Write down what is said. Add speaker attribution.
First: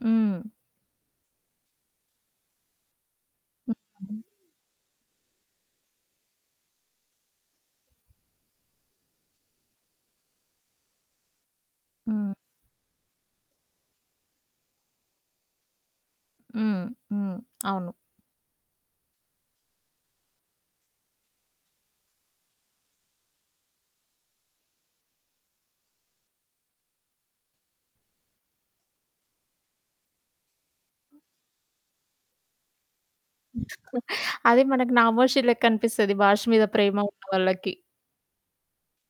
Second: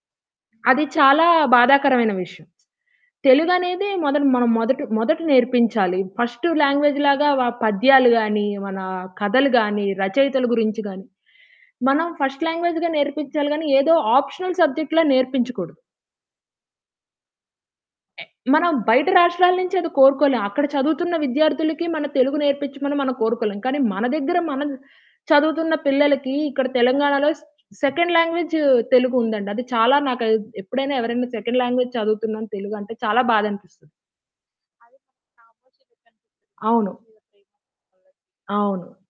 Speaker 1: హ్మ్.
Speaker 2: అది చాలా బాధాకరమైన విషయం. తెలుగనేది మొదట
Speaker 1: హ్మ్.
Speaker 2: మనం మొదట మొదట నేర్పించాలి. ఫస్ట్ లాంగ్వేజ్ లాగా వ పద్యాలు గాని, మన కథలు గాని, రచయితల గురించి గాని, మనం
Speaker 1: హ్మ్.
Speaker 2: ఫస్ట్ లాంగ్వేజ్‌గా నేర్పించాలి గాని, ఏదో ఆప్షనల్ సబ్జెక్ట్‌ల నేర్పించకూడదు.
Speaker 1: హ్మ్. హ్మ్. అవును.
Speaker 2: టే మనం బయట రాష్ట్రాల నుంచి అది కోరుకోలేం. అక్కడ చదువుతున్న విద్యార్థులకి మన తెలుగు నేర్పించమని మనం కోరుకోలేం. కానీ మన దగ్గర మనం చదువుతున్న పిల్లలకి ఇక్కడ తెలంగాణలో సే సెకండ్ లాంగ్వేజ్ తెలుగు ఉందండి. అది చాలా నాకది ఎప్పుడైనా ఎవరైనా సెకండ్ లాంగ్వేజ్ చదువుతున్నాను తెలుగు అంటే చాలా బాధనిపిస్తది.
Speaker 1: అది మనకు నామోషి లెక్కనిపిస్తది భాష మీద
Speaker 2: అవును.
Speaker 1: ప్రేమ ఉన్న వాళ్ళకి.
Speaker 2: అవును.